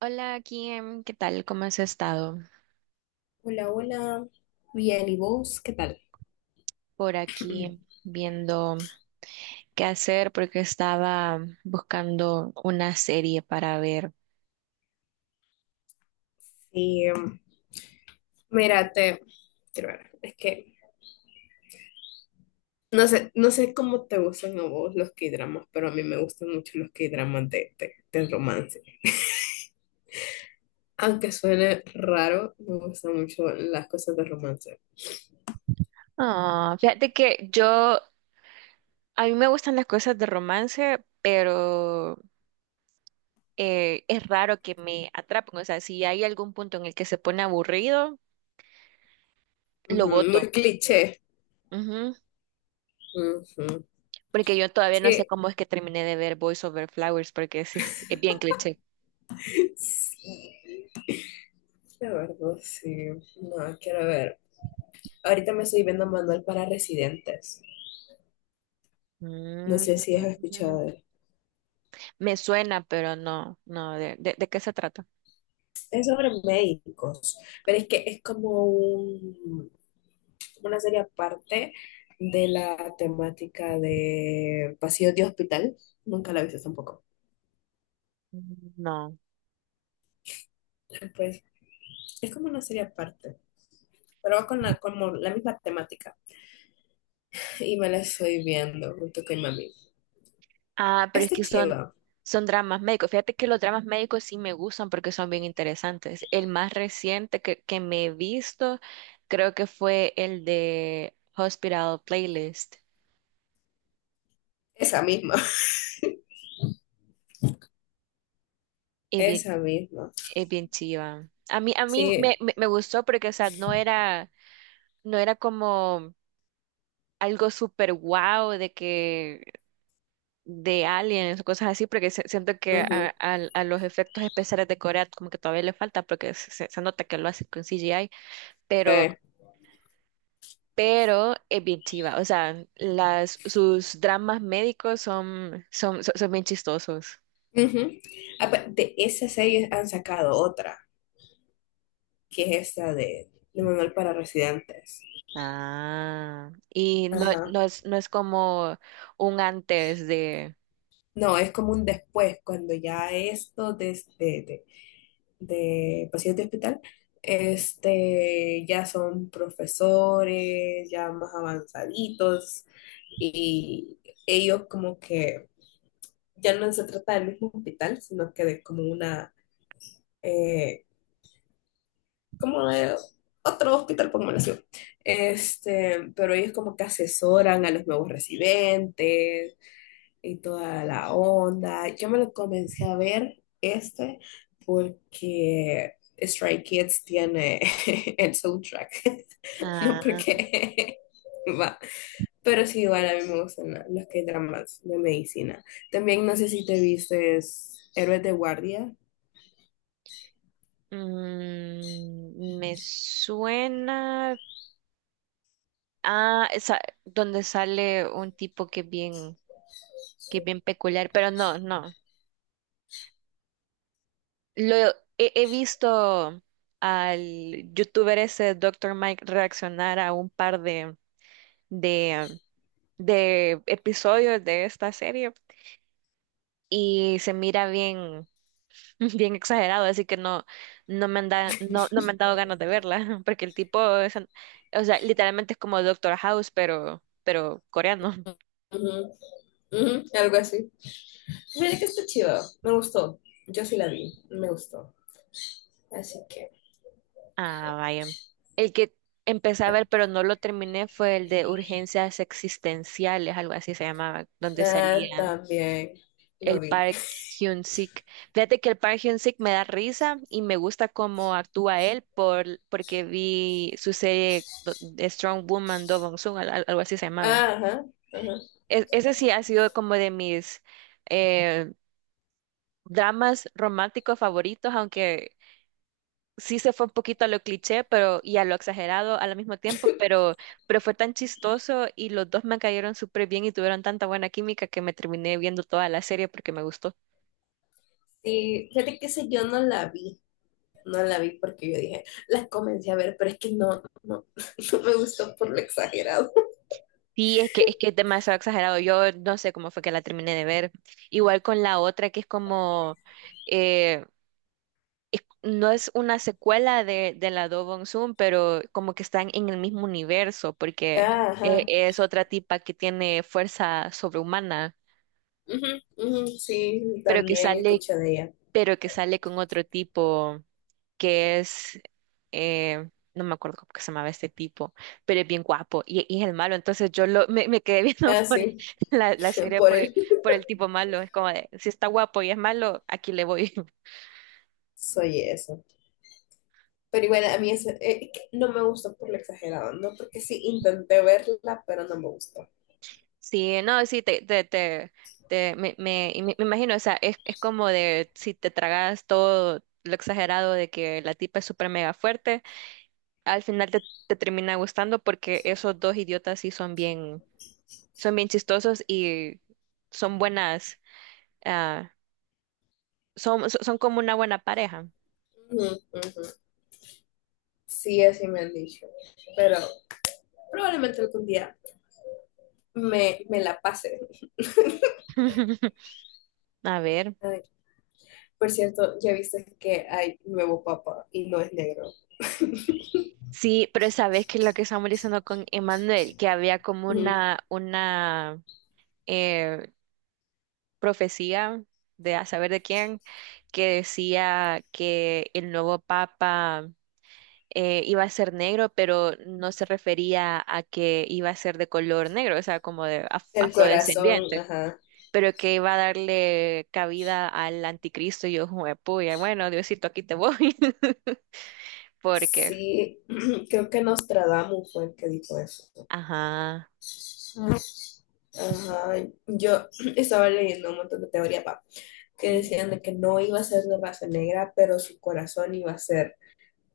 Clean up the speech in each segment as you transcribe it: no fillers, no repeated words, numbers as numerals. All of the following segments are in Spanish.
Hola, Kim, ¿qué tal? ¿Cómo has estado? Hola, hola. Bien, ¿y vos? ¿Qué tal? Por aquí viendo qué hacer porque estaba buscando una serie para ver. Sí, mira, quiero ver, es que no sé cómo te gustan a vos los K-dramas, pero a mí me gustan mucho los K-dramas de romance. Aunque suene raro, me gustan mucho las cosas de romance. Ah, fíjate que yo, a mí me gustan las cosas de romance, pero es raro que me atrapen. O sea, si hay algún punto en el que se pone aburrido, lo Ujú. Muy voto. cliché. Ujú. Ujú. Porque yo todavía no sé Sí, cómo es que terminé de ver Boys Over Flowers, porque ese es bien cliché. sí, la verdad, sí. No, quiero ver. Ahorita me estoy viendo Manual para Residentes. No Mm. sé si has escuchado. Me suena, pero no, no, ¿de qué se trata? Es sobre médicos, pero es que es como como una serie aparte de la temática de pasillos de hospital. Nunca la he visto tampoco. No. Pues es como una serie aparte, pero va con como la misma temática. Y me la estoy viendo junto con mi mami. Ah, pero es Este que son, chiva, son dramas médicos. Fíjate que los dramas médicos sí me gustan porque son bien interesantes. El más reciente que me he visto creo que fue el de Hospital Playlist. esa misma, Es bien, esa misma. es bien chiva. A mí, a mí me, Sí, me, me gustó porque, o sea, no era como algo súper guau de que de aliens o cosas así, porque siento que ujú, a los efectos especiales de Corea como que todavía le falta, porque nota que lo hace con CGI, pero, sí. pero es bien chiva, o sea, las, sus dramas médicos son bien chistosos. Ujú. Ah, pues, de esa serie han sacado otra, que es esta de Manual para Residentes. Ah, y no, Ajá. no es, no es como un antes de... No, es como un después, cuando ya esto de paciente de hospital, este, ya son profesores, ya más avanzaditos, y ellos como que ya no se trata del mismo hospital, sino que de como eh, como de otro hospital, por así. Este, pero ellos como que asesoran a los nuevos residentes, y toda la onda. Yo me lo comencé a ver este porque Stray Kids tiene el soundtrack, no Ah, porque va. Pero sí, igual a mí me gustan los que hay dramas de medicina. También no sé si te viste Héroes de Guardia. mm, me suena... Ah, esa, donde sale un tipo que es bien peculiar, pero no, no. Lo he visto al youtuber ese doctor Mike reaccionar a un par de, de episodios de esta serie y se mira bien, bien exagerado, así que no, no, no me han dado ganas de verla, porque el tipo es, o sea, literalmente es como Doctor House, pero coreano. Ujú, ujú, algo así. Mira que está chido, me gustó. Yo sí la vi, me gustó. Así que Ah, vaya. El que empecé a ajá. ver, pero no lo terminé, fue el de Urgencias Existenciales, algo así se llamaba, donde Ah, salía también el lo vi. Park Hyun-sik. Fíjate que el Park Hyun-sik me da risa y me gusta cómo actúa él por, porque vi su serie de Strong Woman Do Bong-soon, algo así se llamaba. Ajá, ajá. Ese sí ha sido como de mis eh, dramas románticos favoritos, aunque sí se fue un poquito a lo cliché, pero y a lo exagerado al mismo tiempo, pero fue tan chistoso y los dos me cayeron súper bien y tuvieron tanta buena química que me terminé viendo toda la serie porque me gustó. Sí, fíjate que ese yo no la vi, no la vi porque yo dije, las comencé a ver, pero es que no, no, no me gustó por lo exagerado. Sí, es que es demasiado exagerado. Yo no sé cómo fue que la terminé de ver. Igual con la otra que es como, eh, no es una secuela de la Do Bong Soon, pero como que están en el mismo universo porque Ah, ajá, es otra tipa que tiene fuerza sobrehumana ujú, ujú, sí, pero que también sale escuché de ella. pero que sale con otro tipo que es, no me acuerdo cómo que se llamaba este tipo, pero es bien guapo y es el malo. Entonces me quedé viendo Ah, por sí, la serie por por él por el tipo malo. Es como de, si está guapo y es malo, aquí le voy. soy eso. Pero igual a mí eso, es que no me gustó por lo exagerado, ¿no? Porque sí intenté verla, pero no me gustó. Sí, no, sí, me imagino, o sea, es como de si te tragas todo lo exagerado de que la tipa es súper mega fuerte, al final te termina gustando porque esos dos idiotas sí son bien. Son bien chistosos y son buenas, ah, son como una buena pareja. Ujú, ujú. Sí, así me han dicho, pero probablemente algún día me la pase. A ver, Por cierto, ya viste que hay nuevo papa y no es negro. sí, pero sabes que lo que estamos diciendo con Emanuel, que había como Ujú. una eh, profecía de a saber de quién, que decía que el nuevo papa iba a ser negro, pero no se refería a que iba a ser de color negro, o sea, como de El corazón, afrodescendiente. ajá. Pero que va a darle cabida al anticristo y yo, puya, bueno, Diosito, aquí te voy. Porque, Sí, creo que Nostradamus fue el que dijo eso. ajá, Ajá, yo estaba leyendo un montón de teoría, pa, que ujú, decían de que no iba a ser de raza negra, pero su corazón iba a ser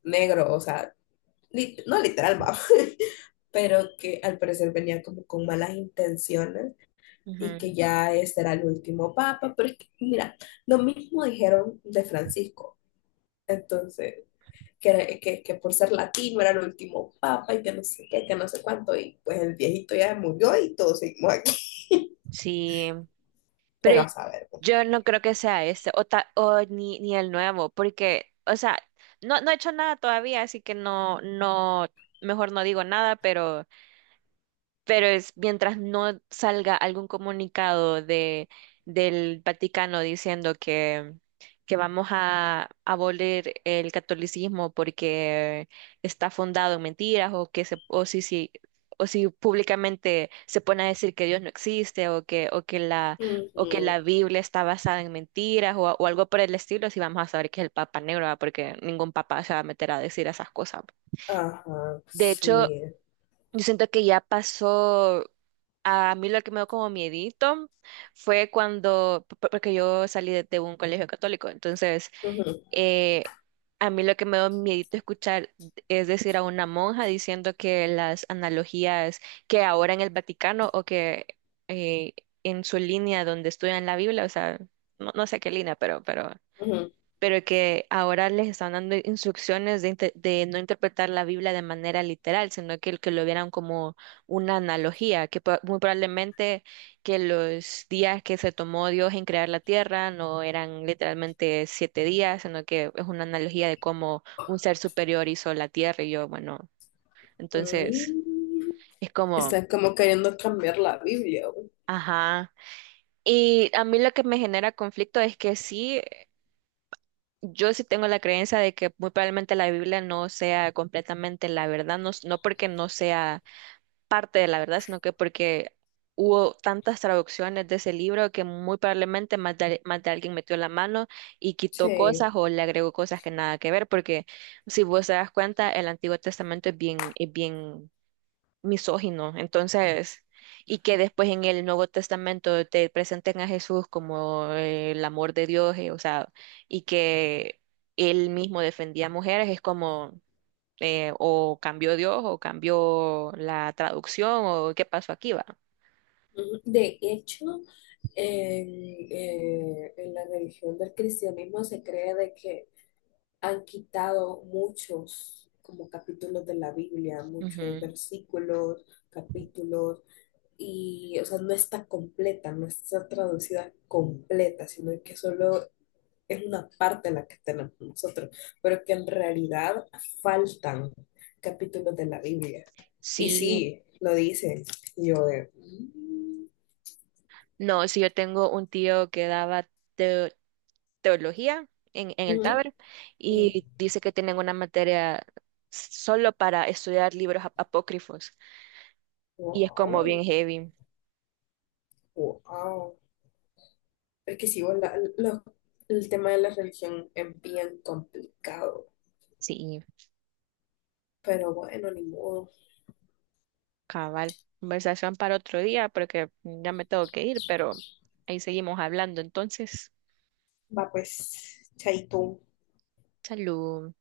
negro, o sea, no literal, va, pero que al parecer venía como con malas intenciones y ujú, que ya este era el último papa, pero es que, mira, lo mismo dijeron de Francisco. Entonces, que por ser latino era el último papa y que no sé qué, que no sé cuánto, y pues el viejito ya murió y todos seguimos aquí. sí, pero Pero a saber, pues. yo no creo que sea este, o, ni el nuevo, porque, o sea, no, no he hecho nada todavía, así que no, no, mejor no digo nada, pero... Pero es mientras no salga algún comunicado de, del Vaticano diciendo que vamos a abolir el catolicismo porque está fundado en mentiras o que se, o si, o si públicamente se pone a decir que Dios no existe o que Ujú, la Biblia está basada en mentiras o algo por el estilo, si vamos a saber que es el Papa Negro, ¿va? Porque ningún papa se va a meter a decir esas cosas. ajá, De hecho, sí. yo siento que ya pasó, a mí lo que me dio como miedito fue cuando, porque yo salí de un colegio católico, entonces Ujú, eh, a mí lo que me dio miedito escuchar es decir a una monja diciendo que las analogías que ahora en el Vaticano o que eh, en su línea donde estudian la Biblia, o sea, no, no sé qué línea, ujú. pero que ahora les están dando instrucciones de, de no interpretar la Biblia de manera literal, sino que lo vieran como una analogía, que muy probablemente que los días que se tomó Dios en crear la tierra no eran literalmente siete días, sino que es una analogía de cómo un ser superior hizo la tierra y yo, bueno, entonces Mm. es como, Están como queriendo cambiar la Biblia, güey. ajá. Y a mí lo que me genera conflicto es que sí. Yo sí tengo la creencia de que muy probablemente la Biblia no sea completamente la verdad, no, no porque no sea parte de la verdad, sino que porque hubo tantas traducciones de ese libro que muy probablemente más de alguien metió la mano y quitó Sí. cosas o le agregó cosas que nada que ver, porque si vos te das cuenta, el Antiguo Testamento es bien misógino. Entonces, y que después en el Nuevo Testamento te presenten a Jesús como el amor de Dios, o sea, y que él mismo defendía a mujeres, es como o cambió Dios o cambió la traducción o qué pasó aquí, va. Ujú. De hecho, en, en la religión del cristianismo se cree de que han quitado muchos como capítulos de la Biblia, muchos Ujú. versículos, capítulos, y o sea, no está completa, no está traducida completa, sino que solo es una parte la que tenemos nosotros, pero que en realidad faltan capítulos de la Biblia. Y Sí, sí, lo dicen. Y yo de: "Mm, no, sí, yo tengo un tío que daba teo- teología en el ujú, Taber ujú, y dice que tienen una materia solo para estudiar libros apócrifos. Y es como wow, bien heavy. wow". Es que sí, bueno, el tema de la religión es bien complicado, Sí, pero bueno, ni modo. cabal. Conversación para otro día porque ya me tengo que ir, pero ahí seguimos hablando. Entonces, Va pues, chaito. salud.